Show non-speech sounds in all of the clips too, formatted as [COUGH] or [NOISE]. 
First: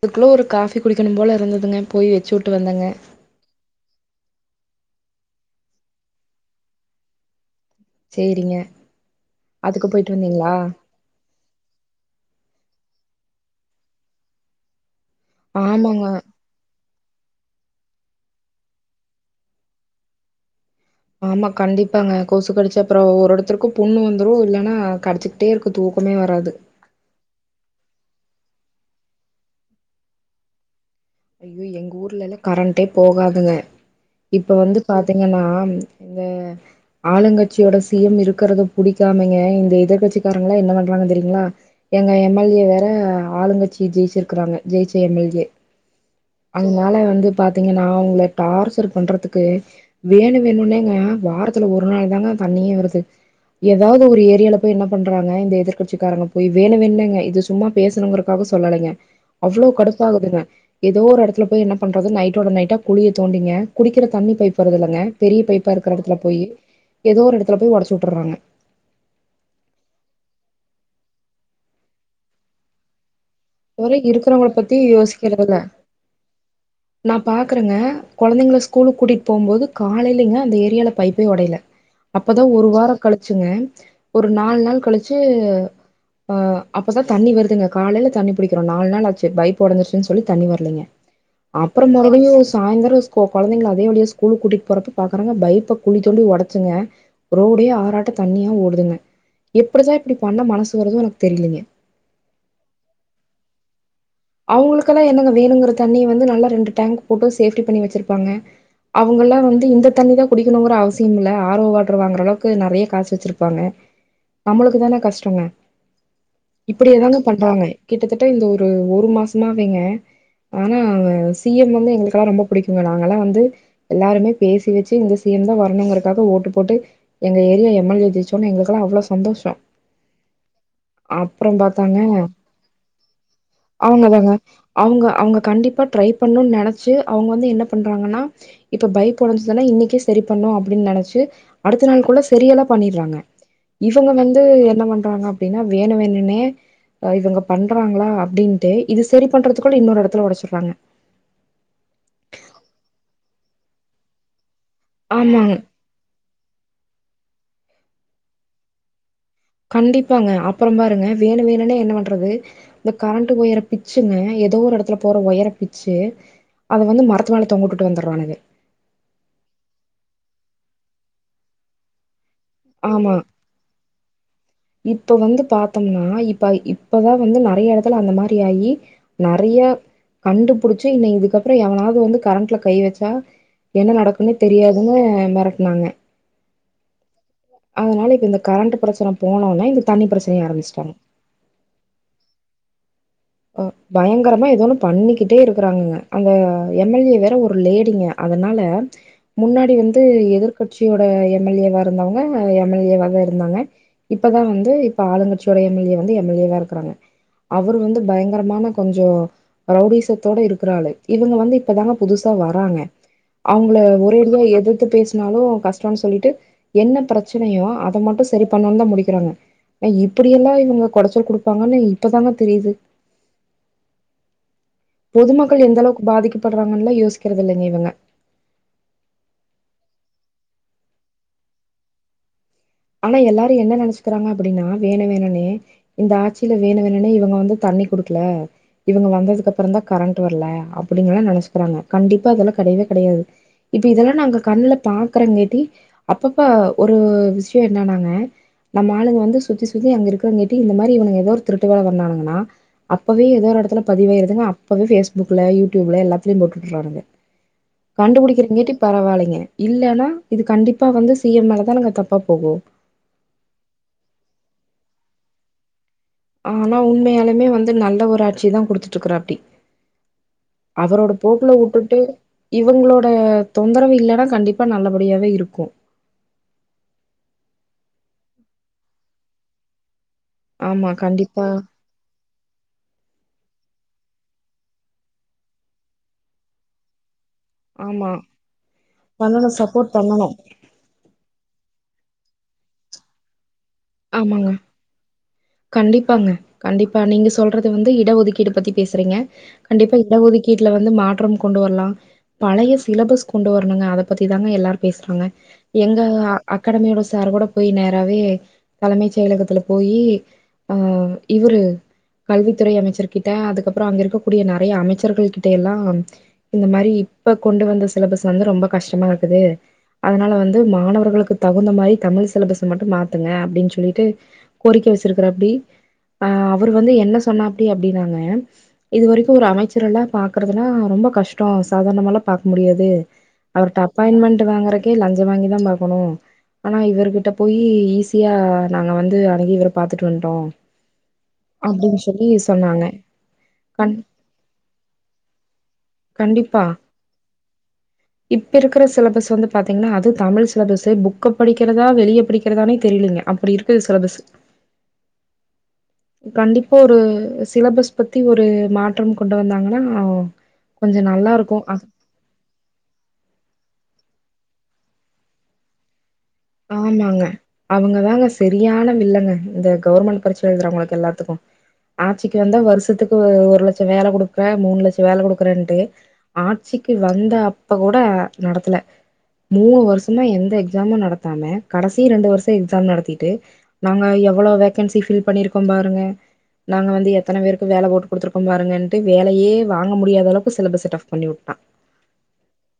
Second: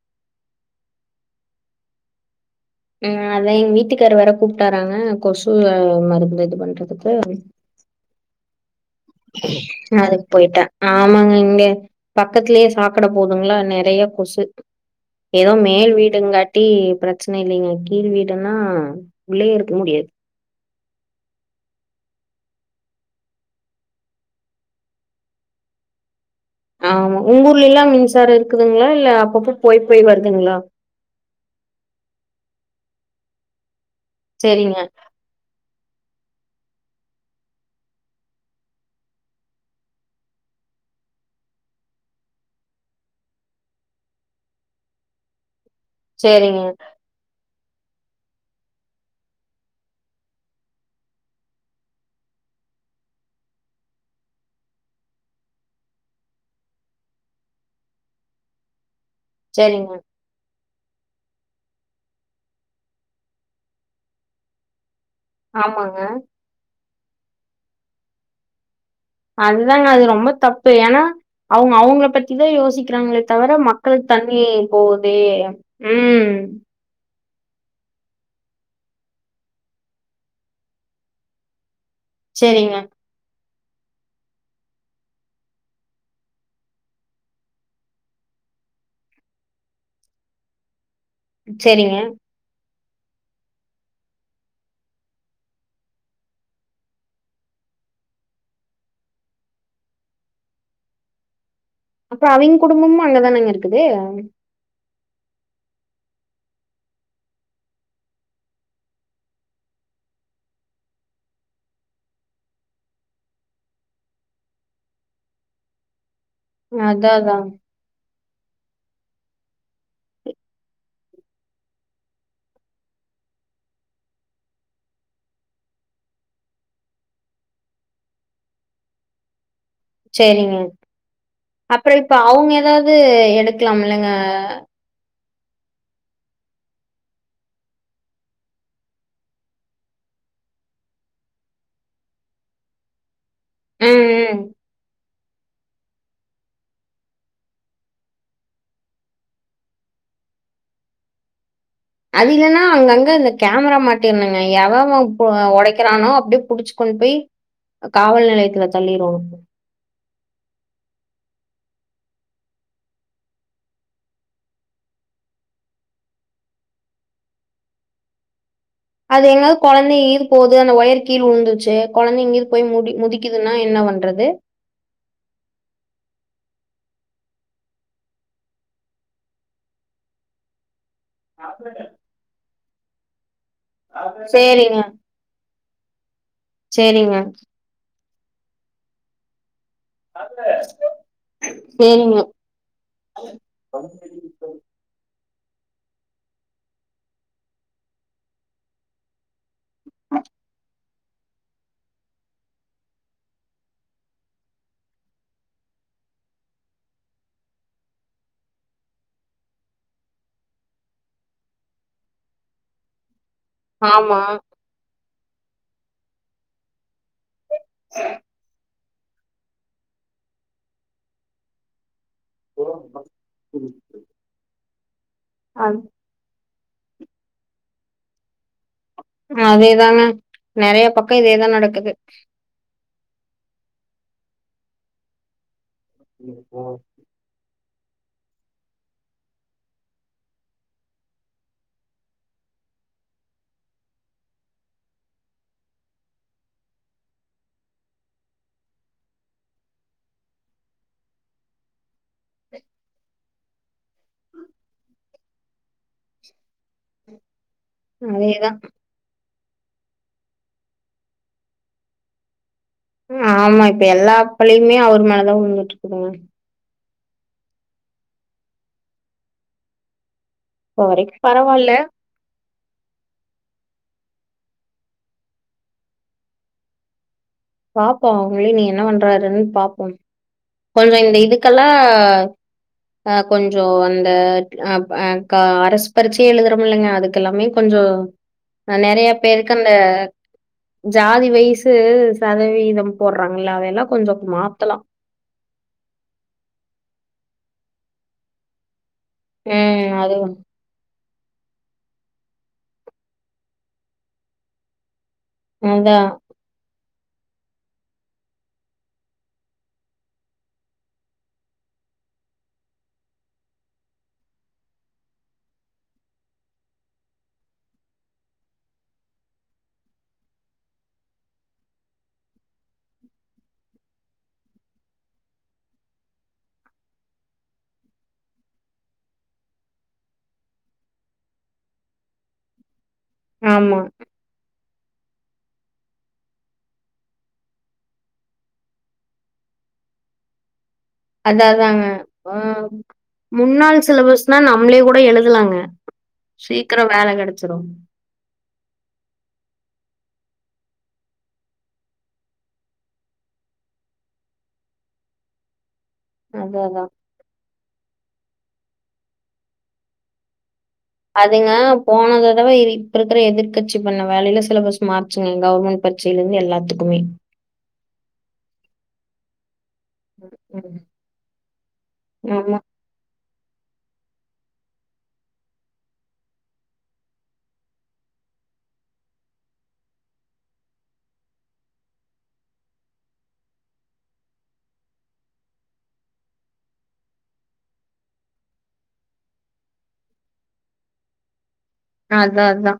அதுக்குள்ள ஒரு காபி குடிக்கணும் போல இருந்ததுங்க போய் வச்சு வந்தேங்க உஹ் அதான் எங்க வீட்டுக்கு வீட்டுக்கரு வேற கூப்பிட்டாராங்க கொசு மருபு இது பண்றதுக்கு செரிங்க அதுக்கு போயிட்டேன் ஆமாங்க இங்க பக்கத்தலயே சாக்கட போதுங்களா நிறைய கொசு ஏதோ மேல் ஆமாங்க வீடுங்காட்டி பிரச்சனை இல்லைங்க கீழ் வீடுன்னா உள்ளயே இருக்க முடியாது ஆமா கண்டிப்பாங்க கொசு கடிச்சா அப்புறம் ஒரு ஒவ்வொருத்தருக்கு புண்ணு வந்துரும் இல்லைன்னா கடிச்சிக்கிட்டே இருக்கு தூக்கமே வராது ஆமா உங்க ஊர்லயெல்லாம் மின் சரம் இருக்குதுங்களா இல்ல அப்பப்ப போய் போய் வருதுங்களா ஐயோ எங்க ஊர்லல்ல கரண்டே போகாதுங்க இப்ப செரிங்க வந்து பாத்தீங்கன்னா இந்த ஆளுங்கட்சியோட சிஎம் இருக்கறத புடிக்காமங்க இந்த எதிர்கட்சிக்காரங்காம் என்ன பண்றாங்கு தெரியுங்களா எங்க எம்எல்ஏ வேற ஆளுங்கட்சி ஜெயிச்சிருக்கறாங்க ஜெயிச்ச அன்னேக்கே செரிங்க அதனால வந்து பாத்தீங்கன்னா அவங்க டார்ச்சர் பண்றதுக்கு வேண வேணும்னேங்க வாரத்துல ஒரு நாள் தாங்க தண்ணியே வருது ஏதாவது ஒரு ஏரியால போய் என்ன பண்றாங்க இந்த எதிர்க்கட்சிக்காரங்க போய் வேணும் வேணுனங்க இது சும்மா பேசணுங்குறதுக்காக சொல்லலைங்க அவ்வளோ செரிங்க கடுப்பாகுதுங்க ஏதோ ஒரு இடத்துல போய் என்ன பண்றது நைட்டோட நைட்டா குளியை தோண்டிங்க குடிக்கிற தண்ணி பைப்பு வருறதுல்லங்க பெரிய பைப்பா இருக்குற ஆமாங்க இடத்துல போய் ஏதோ ஒரு இடத்துல போய் உடச்சு வுட்றாங்க அதுதாங்க அது ரொம்ப தப்பு ஏன்னா அவங்க அவங்கள பத்திதான் யோசிக்கிறாங்கள தவிர இதுவர மக்கள் தண்ணி இருக்கிறவங்கள பத்தி போகுதே உம் நான் பாக்குறேங்க குழந்தைங்களை ஸ்கூலு கூட்டிட்டு போகும் போது காலையிலங்க அந்த ஏரியால பைப்பே உடையல அப்பதான் ஒரு செரிங்க வாரம் கழிச்சுங்க ஒரு நாலு நாள் கழிச்சு ஆஹ் அப்பதான் தண்ணி வருதுங்க காலையில தண்ணி புடிக்கிறோம் நாலு நாள் ஆச்சு பைப்பு உடைந்துருச்சுன்னு சொல்லி தண்ணி வரலைங்க அப்புற செரிங்க மறுபடியு சாயந்தர ரோஸ் கோ குழந்தைங்க அதே வலிய ஸ்கூலு கூட்டிட்டு போறப்ப பாக்குறாங்க பய்ப்ப குழி தோண்டி உடைச்சுங்க ரோடே ஆறட்ட தண்ணியா ஓடுதுங்க எப்டிதா இப்டி பண்ண மனசு வறதோ எனக்கு தெரிலிங்க அப்புற அவிங்க குடும்பமு அங்கதானாங்க இருக்குது அவுங்களுக் கெல்லா என்னங்க வேணுங்கற தண்ணிய வந்து நல்லா ரெண்டு டேங்க் போட்டு சேஃப்டி பண்ணி வச்சிருப்பாங்க அவுங்க எல்லா வந்து இந்த தண்ணி தா குடிக்கணுங்கற அவசியம் இல்ல ஆர் ஓ வாட்டர் வாங்கற அளவுக்கு நறைய காசு வச்சிருப்பாங்க நம்மளுக்குதானே கஷ்டங்க இப்டி அதா ஏதாங்க அதா பண்றாங்க கிட்டத்தட் டு இந்த ஒரு ஒரு மாசமாவேங்க ஆனா அவ சி எம் [UNINTELLIGIBLE] எங்களுக்ககெல்லா ரொம்ப பிடிக்குங்க நாங்க எல்லா வந்து எல்லாருமே பேசி வச்சு இந்த சி எம் தா வரணுங்கிறதுக்காக ஓட்டு போட்டு எங்க ஏரியா எம் எல் ஏ ஜெயிச்சோன்ன எங்களுக்கெல்லா அவ்ளோ சந்தோஷ செரிங்க அப்புற இப்ப அவுங்க ஏதாவது எடுக்கலா அவுங்க தாங்க அவுங்க அவுங்க கண்டிப்பா ட்ரை பண்ணணு நினைச்சி அவுங்க வந்து என்ன பண்றாங்கன்னா இப்ப பைக் ஒடைஞ்சதானா இன்னிக்கே சரி பண்ணோ அப்டின் நினைச்சி அடுத்த நாள் கூட சரியெல்லா பண்ணிற்றாங்க ம், இவங்க ம். வந்து என்ன பண்றாங்க அப்டின்னா வேணு வேணுனே இவங்க பண்றாங்களா அப்டின் டு இது சரி பண்றதுக்குள்ள இன்னொரு இடத்துல உடைச்சிறாங்க அது இல்லன்னா அங்கங்க இந்த கேமரா மாட்டின்னுங்க எவ எவ ஒ ஆமாங்க ஒடைக்கிறானோ அப்டியே புடிச்சி கொண் போய் காவல் நிலையத்துல தள்ளிரணு கண்டிப்பாங்க அப்புற பாருங்க வேணு வேணுனே என்ன பண்றது இந்த கரண்ட் ஒயர பிச்சிங்க ஏதோ ஒரு எடத்துல போற ஒயர பிச்சி அத வந்து மரத்து மேல தொங்கவுட்டுட்டு வந்துற்றானுங்கே அது எங்காவது கொழந்த ஈர் போது அந்த ஒயர் கீழ் உழுந்துச்சி கொழந்தைங்க இரு ஆமா இப்ப வந்து பாத்தோம்னா இப்ப இப் இப்பதா வந்து நறைய எடத்துல அந்த மாரி ஆயி நறைய கண்டுபிடி ச்சி நீ இதுக்கப்புற எவனாது வந்து கரண்ட்ல கை வச்சா என்ன நடக்குன்ன தெரியாதுன்னு மெரட் நாங்க செரிங்க அதனால இப்ப இந்த கரண்ட் பிரச்சன போனோவுன்னே இது செரிங்க அ பயங்கரமா ஏதோண்ணு பண்ணி கிட்டே இருக்கிறாங்கங்க அந்த எம் எல் ஏ வேற ஒரு லேடிங்க அதனால முன்னாடி வந்து எதிர்கட்சியோட எம் எல் ஏ வா இருந்தவங்க எம் எல் ஏ வாவே இருந்தாங்க இப்பதா வந்து இப்ப ஆளுங்கட்சியோட எம் எல் எ வந்து எம் எல் ஏ வா இருக்குறாங்க அவரு வந்து பயங்கரமான கொஞ்சோ ரௌடீசத்தோட இருக்கிறாளு இவுங்க வந்து இப்பதாங்க புதுசா வராங்க அவுங்கள ஆமா. ஒரேடியா எதிர்த்து பேச னாலு கஷ்டோ சொல்லிட்டு என்ன பிர ச்சனையு அத மட்டு சரி பண்ணனு தா முடி க்கிறவ இப்டியெல்லா இவுங்க கொடைச்சல் குடுப்பாங்கன்னு இப்பதாங்க தெரிது புரிது. பொதுமக்கள் எந்த அளவுக்கு பாதிக்க படுறாங்கல்ல யோசிக்கறது இல்லங்க இவுங்க. அதேதான நெறைய பக்கோ இதேதா நடக்குது. ஆனா எல்லாரு என்ன நெனச்சுக்கிறாங்க அப்டின்னா வேணு வேணுனே. இந்த ஆட்சியில வேணு வேணுனே இவுங்க வந்து. தண்ணி குடுக்கல இவுங்க வந்ததுக்கு அப்புறோதா கரண்ட் வர்ல அப்டிங்கல்லா நெனச்சுக்கிறாங்க கண்டிப்பா அதெல்லா கெடையவே கெடையாது இப்ப இதெல்லா நாங்க கண்ணுல பாக்கற கேட்டி அப்பப்ப ஒரு விஷ். இப்டியே இருந்தோ‌நாங்க நம்ம ஆளுங்க வந்து சுத்தி சுத்தி அங்க இருக்கிறங்க கேட்டி இந்த மாரி இவுங்க ஏதோ ஒரு திருட்டு வேல பண்ணானுங்கன்னா. அப்பவே ஏதோ ஒரு எடத்துல பதிவுயாருதுங்க அப்பவே பேஸ்புக்ல யூடியூப்ல எல்லாத்தலையு போட்டுட்டுறானுங்க. அதேதான். கண்டுபுடிக்கிறங்கேட்டி பரவாயில்லங்க. இல்லன்னா இது கண்டிப்பா வந்து சிஎம் மேலதான்னுங்க தப்பு. அப்பகோ. ம்‌ ஆமா இப்ப எல்லா பலியுமே அவர் மேலதா உழுந்துட்டு இரு. ஆஹ. ஆனா உண்மையாலுமே வந்து நல்ல ஒரு ஆட்சிதா குடுத்துட்டு இருக்குறாப்டி. இப்ப அவரோட வரைக்கு போக்குல பரவால்ல வுட்டுட்டு. இவுங்களோட தொந்தரவு இல்லன்னா கண்டிப்பா நல்லபடியாவே இருக்கு. பாப்போ அவுங்களையும் இனி என்ன பண்றாருன்னு பாப்போ. ஆமா கொஞ்சோ இந்த கண்டிப்பா இதுக்கெல்லா ஆ கொஞ்சோ வந். இந்த அ பல அரசுபரிட்சை எழுதுறோமுல்லங்க அதுக். கெல்லாமே கொஞ்சோ ஆமா நெறைய பண்ணணு பேருக்கு அந்த சப்போர்ட் பண்ணணு ஜாதி வயிசு. சதவீதம் போடுறாங்கள அதெல்லா. ஆமாங்க மாத்தலா கண்டிப்பாங்க கண்டிப்பா நீங்கச். சொல்றது வந்து இடஒதுக்கீடு பத்தி. பேசுறீங்க ம் கண்டிப்பா அது இடஒதுக்கீட்ல வந்து மாற்றம். கொண்டு வரலா. பழைய சிலபஸ் கொண்டு வரணுங்க அத பத்திதாங்க எல்லாரு பேசுறாங்க. அதா எங்க அக்கடாமியோடஸ். சார் கூட போய் நேராவே. தலைமை செயலகத்துல போயி அ இவரு கல்வித்துறை அமைச்சர்கிட்ட அதுக்கப்புறோ அங்க இருக்கக்கூடிய நெறைய அமைச்சர்கள் கிட்ட எல்லா இந்த மாரி இப்ப கொண்டு வந்த சிலபஸ் வந்து ரொம்ப கஷ்டமா இருக்குது அதனால வந்து மாணவர்களுக்கு தகுந்த மாரி தமிழ் சிலபஸ் மட்டும் மாத்துங்க. அப்டின்னு சொல்லிட்டு கோரிக்க வச்சிருக்கறாப்டி. ஆ அவர் வந்து என்ன சொன்னாப்டி அப்பட்னாங்க இது வரைக்கும் ஒரு அமைச்சர எல்லா பாக்குறதுனா ரொம்ப கஷ்டோ சாதாரணமல்லா பாக்க முடியாது. அவருட்ட ஆமா அப்பாயின்மெண்ட் வாங்கற. லஞ்சம் வாங்கிதா பாக்கணு ஆனா இவர்கிட்ட போயி ஈசி. ஈசியா நாங்க வந்து அணுகி இவர பாத்துட்டு வன்ட்டோ. அதாதாங்க ஆ முன்னாள் கண் சிலபஸ்னா நம்மளே கூட எழுதலாங்க. கண்டிப்பா சீக்கிரோ வேல கெடச்சிரு இப்ப இருக்கிற சிலபஸ் வந்து பாத்தீங்கன்னா அது. தமிழ் சிலபஸ் புக்க படிக்கிறதா வெளிய படிக்கிறதானே தெரியலுங்க அப்படி இருக்குது சிலபஸ். அதா கண்டிப்பா அதா ஒரு சிலபஸ் பத். பத்தி ஒரு மாற்றம் கொண்டு வந்தாங்கன்னா கொஞ்சம் அதுங்க நல்லாருக்கும். அ போனத தடவை இப்ப இருக்கிற எதிர்கட்ச பண்ண வேலையில சிலபஸ் மாறுச்சுங்க கவர்ன்மெண்ட் பத்தி ஆமாங்க அவங்கதாங்க சரியான வில்லங்க இந்த கவர்மெண்ட் பருச்ச ம் எழுதுறங்க எல்லாத்துக்கும் ஆட்சிக்கு வந்த ஆமா வருத்துக்கு ஒரு லட்சம் வேலை கொடுக்குறேன் மூணு லட்சம் வேலை கொடுக்குறேன்டு ஆட்சிக்கு வந்த அப்ப கூட நடத்தல மூணு வருஷமா எந்த எக்ஸாமும் நடத்த கடைசி ரெண்டு வருஷம் எக்ஸாம் நடத்திட்டு நாங்க எவ்வளவு வேக்கன்சி பில் பண்ணிருக்கோம் பாருங்க நாங்க வந்து எத்தனை பேருக்கு வேலை போட்டு கொடுத்தருக்கோம் பாருங்கன்னன்ட்டு வேலையே வாங்க முடியாத அளவுக்கு சிலபஸ் டப் பண்ணி விட்டான் அதான் அதான்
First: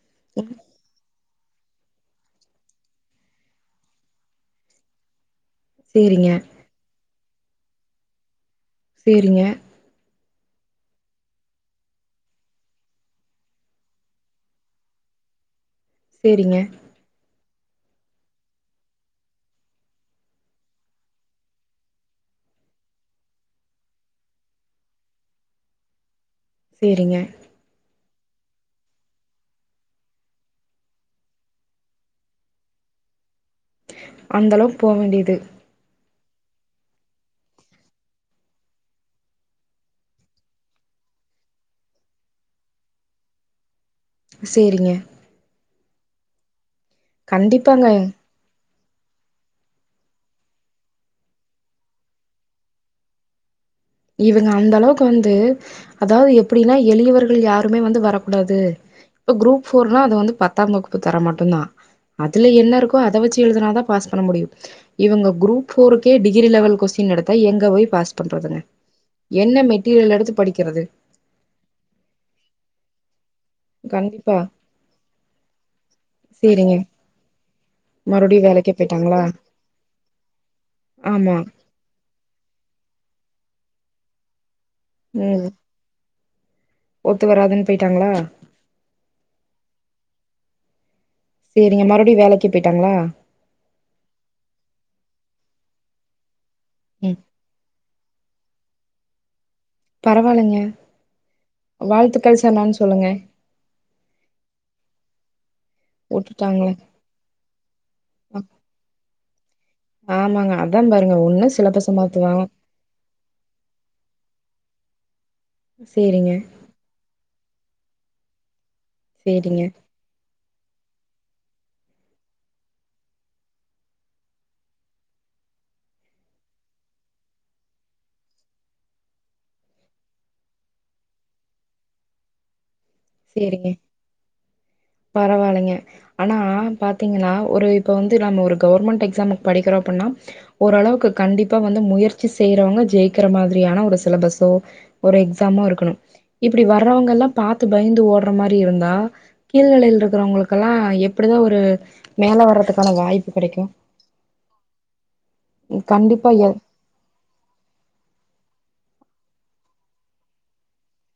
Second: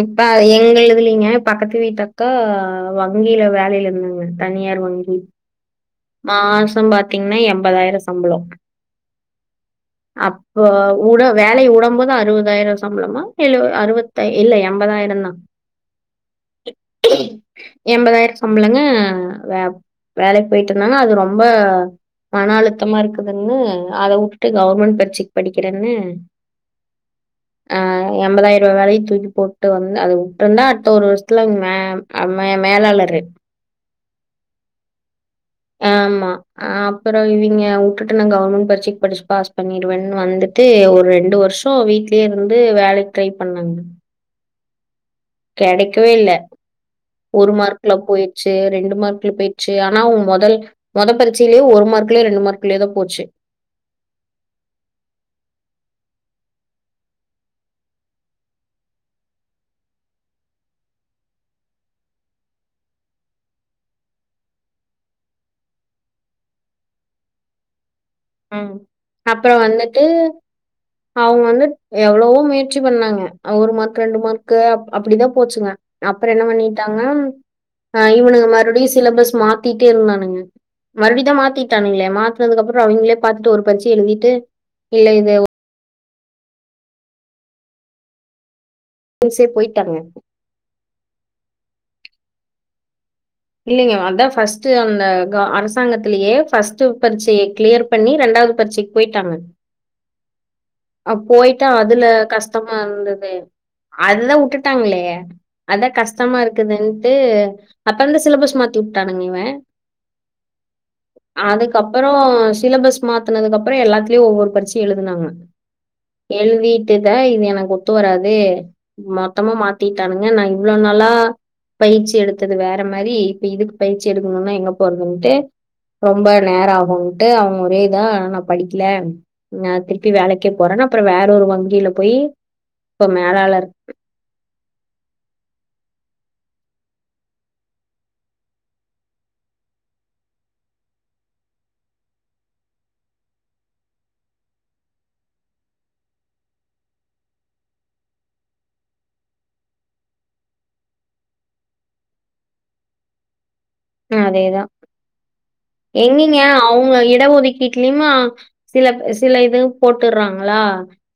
இப்ப எங்க இதுஇல்லங்க பக்கத்து விட்டக்கா வங்கியில வேலில நின்ன தனியார் வங்கி சேரிங்க மாசம்பத்தி த்தீங்கன்னா எண்பதாயிரம் சம்பளம் செரிங்க அப்போ உட வேலவுடும் போது அறுபதாயிரம் சம்பளமா எழு அறுபத்த இல்ல எண்பதாயிரம் தான் செரிங்க எண்பதாயிரம் சம்பளங்க வே வேலை போயிட்டு இருந்தாங்க அது ரொம்ப மன அழுத்தமா இருக்குதுன்னு அத கவர்மெண்ட் பர்சைக்கு படிக்குறேன்னு செரிங்க எணம்பதாயிரம் ரூபாய்லையையும் தூக்கி போட்டு வந்து அதது விட்டுருந்தா அடுத்த ஒரு வருஷத்துல மே மே மேலாளரு அந்த அளவுக்கு போக வேண்டியது ஆமா அப்புறம் இவங்க விட்டுட்டு நான் கவர்மெண்ட் பரிட்சைக்கு படிச்சுன் பாஸ் பண்ணிடுவேன்னு வந்துட்டு ஒரு ரெண்டு வருஷம் வீட்லயே இருந்து வேலைக்கு ட்ரை பண்ணேங்க செரிங்க கிடைக்கவே இல்ல ஒரு கண்டிப்பாங்க மார்க்ல போயிடுச்சு ரெண்டு மார்க்ல போயிடுச்சு ஆனா முதல் முதல் பரச்சையேயே ஒரு மார்க்கலேயே ரெண்டு மார்க்கலயே தான் போச்சு இவங்க அந்த அளவுக்கு வந்து அதாவது எப்படின்னா எளியவர்கள் யாருமே வந்து வரக்கூடாது இப்ப குரூப் போர்னா அத வந்து பத்தாம் வகுப்பு தர மட்டும்தான் அதுல என்ன இருக்கோ அதை வச்சு எழுதினாதான் பாஸ் பண்ண முடியும் இவங்க கரூப் போருக்கே டிகிரி லெவல் கொஸ்டின் எடுத்தா எங்க போய் பாஸ் பண்றதுங்க ம். என்ன அப்புறம் வந்துட்டு மெட்டீரியல் எடுத்து படிக்கிறது அவங்க வந்து எவ்வளவோ முயற்சி பண்ணாங்க உம் ஒரு மார்க் ரெண்டு கண்டிப்பா மார்க் அப்படிதான் போச்சுங்க அப்புறம் என்ன சேரிங்க பண்ணிட்டாங்கா ஆஹ் மறுபடியு இவனுங்க வேலைக்கு மறுபடியும் போயிட்டாங்களா சிலபஸ் மாத்திட்டே இருந்தானுங்க ஆமா மறுபடியடிதான் மாத்திட்டானுங்களே மாத்தனதுக்கு அப்பறம் அவங்களே ஒரு பச்சி எழுதிட்டு இல்ல இது ம் ஒத்து வராதுனு போயிட்டாங்களா உசே ப் போயிட்டாங்க ங்க மறுடியும் வேலைக்கு போயிட்டாங்களா இல்லைங்க அதா பாஸ்ட்டூஅந்த அரசாங்கத்திலயே ஃபர்ஸ்டூ ம் பரிசய கிளியர் பண்ணி ரெண்டாவது பரிசைக்கு போயிட்டாங்க பரவால்லங்க அப் போயிட்டா அதுல கஷ்டமா சொல்லுங்க இருந்தது அதுதான் உட்டுடாங்களே அதான் கஷ்டமா வுட்டுட்டாங்களே இருக்குதுன்ட்டு அப்புறம்ந் சிலபஸ் மாத்தி விட்டானுங்க இவன் ஆமாங்க அதா பாருங்க ஒன்னு சிலபஸ அதுக்கப்புறம் மாத்துவா சிலபஸ் மாத்தனது அப்புறம் எல்லாத்துலயும் ஒவ்வொரு பரிச் எலுதுனாங்க சேரிங்க எலுதிட்டு த இது எனக்கு கொ ஒத்து வராதே மொத்தமா சேரிங்க மாத்திட்டானங்க நான் இவ்ளோ நாளா பயிற்சி எடுத்தது வேற மாரி இப்ப இதுக்கு பயிற்சி எடுக்கணும்னா எங்க போறதுன்டு ரொம்ப நேரம் ஆகும்ட்டு அவங்க ஒரே இதான் நான் படிக்கல நான் திருப்பி வேல க்கு போறன்னு அப்புறம் வேற ஒரு வங்கில போய் இப்ப மேலாளர் செரிங்க பரவாலங்க ஆனா பாத்தீங்கன்னா ஒரு இப்ப வந்து நம்ம ஒரு கவர்மெண்ட் எக்ஸாமுக்கு படிக்கிறோம் அப்புன்னா ஓரளவுக்கு கண்டிப்பா வந்து முயற்சி செய்யறவங்க ஜெயிக்கிற மாரியான ஒரு சிலபஸோ ஒரு எக்ஸாமோ இருக்கணும் இப்டி வர்றவங்க எல்லாம் பாத்து பயந்து ஓடுற மாரி இருந்தா கீழ்நிலைலா இருக்கிறவங்களுக்கெல்லாம் எப்டிதான் ஒரு மேல வர்றதுக்கான வாய்ப்பு கிடைக்கும் ஆ அதே தான் கண்டிப்பா எங்கிங்க எ அவங்க இட ஒதுக்கீட்டுலயு மா சில சில இது போட்டுறாங்களா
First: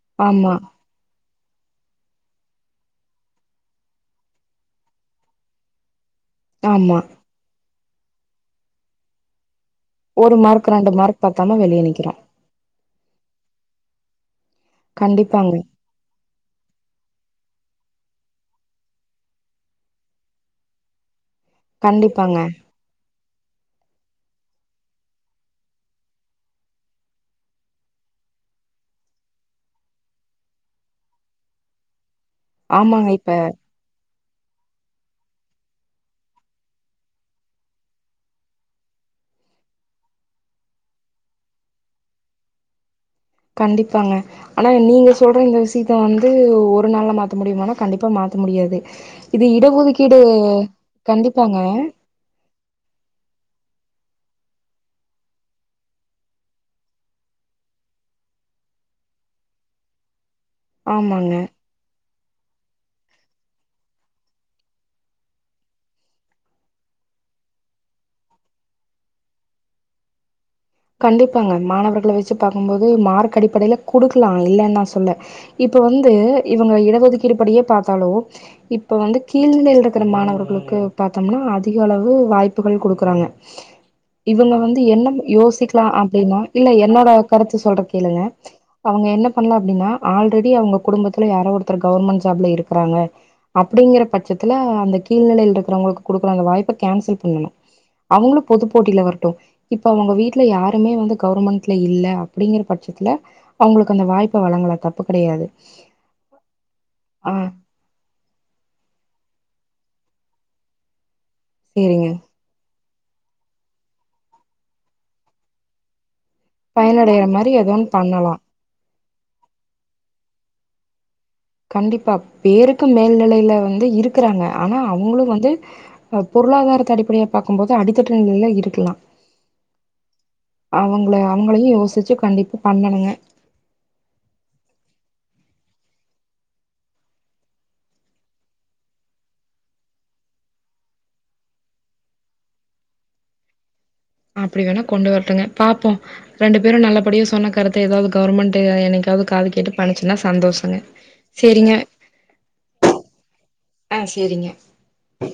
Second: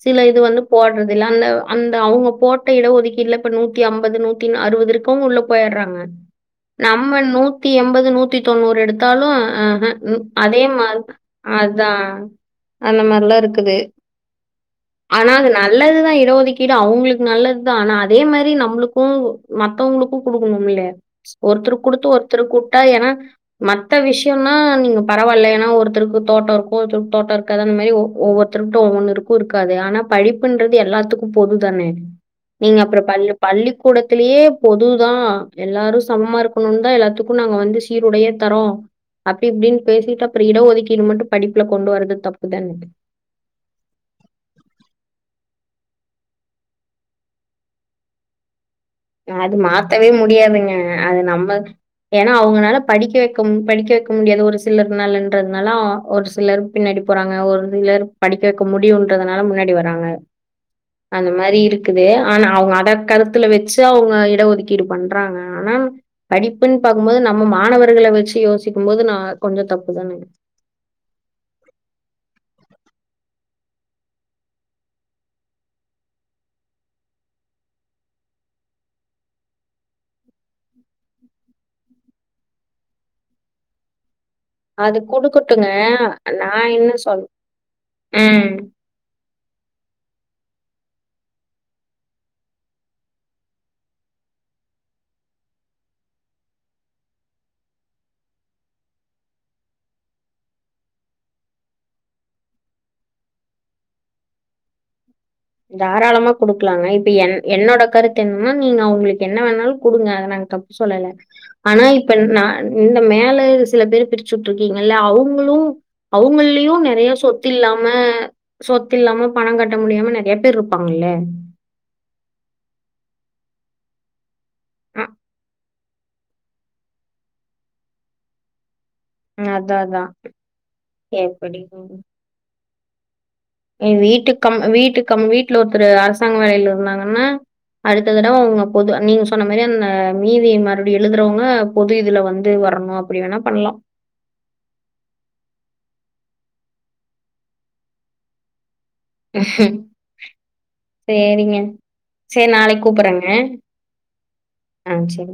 சில இது ஆமா வந்து போடுறது இல்ல ஆன் னு அந்த அவங்க போட்ட இடஒதுக்கீடல இப்ப நூத்தி ஐம்பது நூத்தி அறுவது இருக்குவங்க உள்ள போயிடுறாங்க ஆமா நம்ம நூத் நூதீ எண்பது நூத்தி தொண்ணூறு எடுத்தாலும் அ அ ஒரு அதே மார்க் ரெண்டு மாரி மார்க் பத்தாம வெளிய அதான் நிக்கிறோம் அந்த மாரிலா இருக்குது அனா அது கண்டிப்பாங்க நல்லதுதான் இடஒதுக்கீடு அவங்களுக்கு நல்லதுதான் ஆனா அ தே மாரி நம்மளுக்கோ மத்தவங்களுக்கும் கொடுக்கணும்ல்லய ஒத்தருகு குடுத்து ஒர் கண்டிப்பாங்க திருகுட்டா ஏனா மத்த விஷ குயோனா நீங்க பரவாயில்ல எனா ஒருத்தருக்கு தோட்டோ இருக்கும் ஒருத்தருக்கு தோட்டோ இருக்காது அந்த மாரி ஒவ்வொருத்தருக்கு ஒவ்வொன்னுருக்கும் இருக்காது ஆனா படிப்புன்றது எல்லாத்துக்கும் பொது தானே நீங்க அப்புறம் ஆமாங்க பள்ளி பள்ளிக்கூட இதலயே பொது தான் எல்லாரும் சமமா இருக்கணும்னு தான் எல்லாத்துக் கும் நாங்க வந்து சீருடயே தரோம் அப்டி இப்டின்னு பேசிட்டு அப்புறம் இடம் ஒதுக்கீடு மட்டும் படிப்புல கொண்டு வரது தப்புதாங்க கண்டிப்பாங்க ஆனா நீங்க சொல்ற இந்த விஷயத்த வந்து ஒரு நாள்ல மாத்த முடியுமனா கண்டிப்பா மாத்த முடியாது இது அது மாத்தவே இடஒதுக்கீடு முடியாதுங்க அது நம்ம கண்டிப்பாங்க. ஏனா அவங்கனால படிக்க வக்க ம் படிக்க வக் க முடியாது ஒரு சிலர்னாலன்றதுனால அ ஒரு சிலர் பின்னாடி போறாங்க ஒரு சிலர் படிக்க வெக்க முடியும்ன்றதுனால முன்னாடி வராங்க அந்த ஆமாங்க. மாரி இருக்குது ஆனா அவங்க அத கருத்துல வச்சு அவங்க இடஒதுக்கீடு பண்றாங்க ஆனா படிப்புன்னு பாரக்கும்போது நம்ம மாணவர்கள வச்சு யோசிக்கும் போது நான் கொஞ்சம் தப்பு தானே போது மார்க் அடிப்படையில கொடுக்கலாம் இல்லன்னு நான் சொல்ல இப்ப வந்து இவங்க இடஒதுக்கீடு படியே பார்த்தாலோ இப்ப வந்து கீழ்ல இருக்கிற மாணவர்களுக்கு பார்த்தோம்னா அதிக அளவு வாய்ப்புகள் கொடுக்குறாங்க இவங்க வந்து அது என்ன யோசி குடுக்கட்டுங்க. லாம் அப்டின்னா இல்ல நான் என்ன என்னோட சொல் கருத்து சொல்ற கேளுங்க ம். அவங்க என்ன பண்ணலாம் அப்டின்னா ஆல்ரெடி அவங்க குடும்பத்துல யார ஒருத்தரு கவெர்மென்ட் ஜாப்ல இருக்காங்க அப்டிங்கற பட்சத்துல அந்த கீழ்நில இருங்களுக்குடுக்க வாய்ப்பை கான்செல் அவங்களும் பொது போட்டிலவரட்டும் இப்ப அவங்க வீட் யாருமே வந்து கவர்மெண்ட்ல இல்ல அப்டிங்கிற பட்சத்தில அவங்களுக்கு அந்த வாய்ப்பு வழங்கல தப்பு கெடையாது தாராளமா குடுக்கலாங்க இப்ப ஆ என் என்னோட கருத்து என்னன்னா நீங்க அவங்களுக்கு என்ன வேணாலும் குடுங்க நாங்க தப்புசொல்லல ஆனா சேரிங்க இப்ப நான் இந்த மேல சில பேர் பிரிச்சுட்டிரிங்க இருக்கீங்கல்ல அவங்களும் அவங்களயும் நிறைய பயனடைற சொத்து மாரி ஏதோ இல்லாம ஒன்னு பண்ணலா சொ இல்லாம பணம் கட்ட முடியாம எப்ப இருப்பாங்கல்ல கண்டிப்பா பேருக்கு மேல்நிலையில வந்து இருக்கறாங்க ஆனா அ அவங்களும் வந்து பொருளாதாரத்து அடிப்படைல பாக்கும்போது அடித்தட்டு நிலையில இருக்கலாம் அதான் அதான். அவங்கள எப்படி அவங்களையும் யோசிச்சு கண்டிப்பா பண்ணணுங்க வீட்டு கம் வீட்டு கம் வீட்ல ஒருத்தர் அரசாங்க வேலைல இருந்தாங்கன்னா அடுத்த தடவ அவங்க பொது நீங்க சொன்ன மாரி அந்த மீதி மறுபடியும் எழுதுறவங்க பொது இதுல வந்து வரணும் அப்டி வேணா பண்ணலாம் அப்டி வேணா கொண்டு வரட்டுங்க பாப்போம் ரெண்டு பேரும் நல்லபடியும் சொன்ன கருத்த ஏதாவது கவர்மெண்ட் எனக்கு து காது கேட்டு பண்ணச்சுன்னா சந்தோஷங்க சரிங்க. சேரிங்க சரி நாளைக்கு கூப்பட்றேங்க. ஆஹ் சேரிங்க ஆ சரி.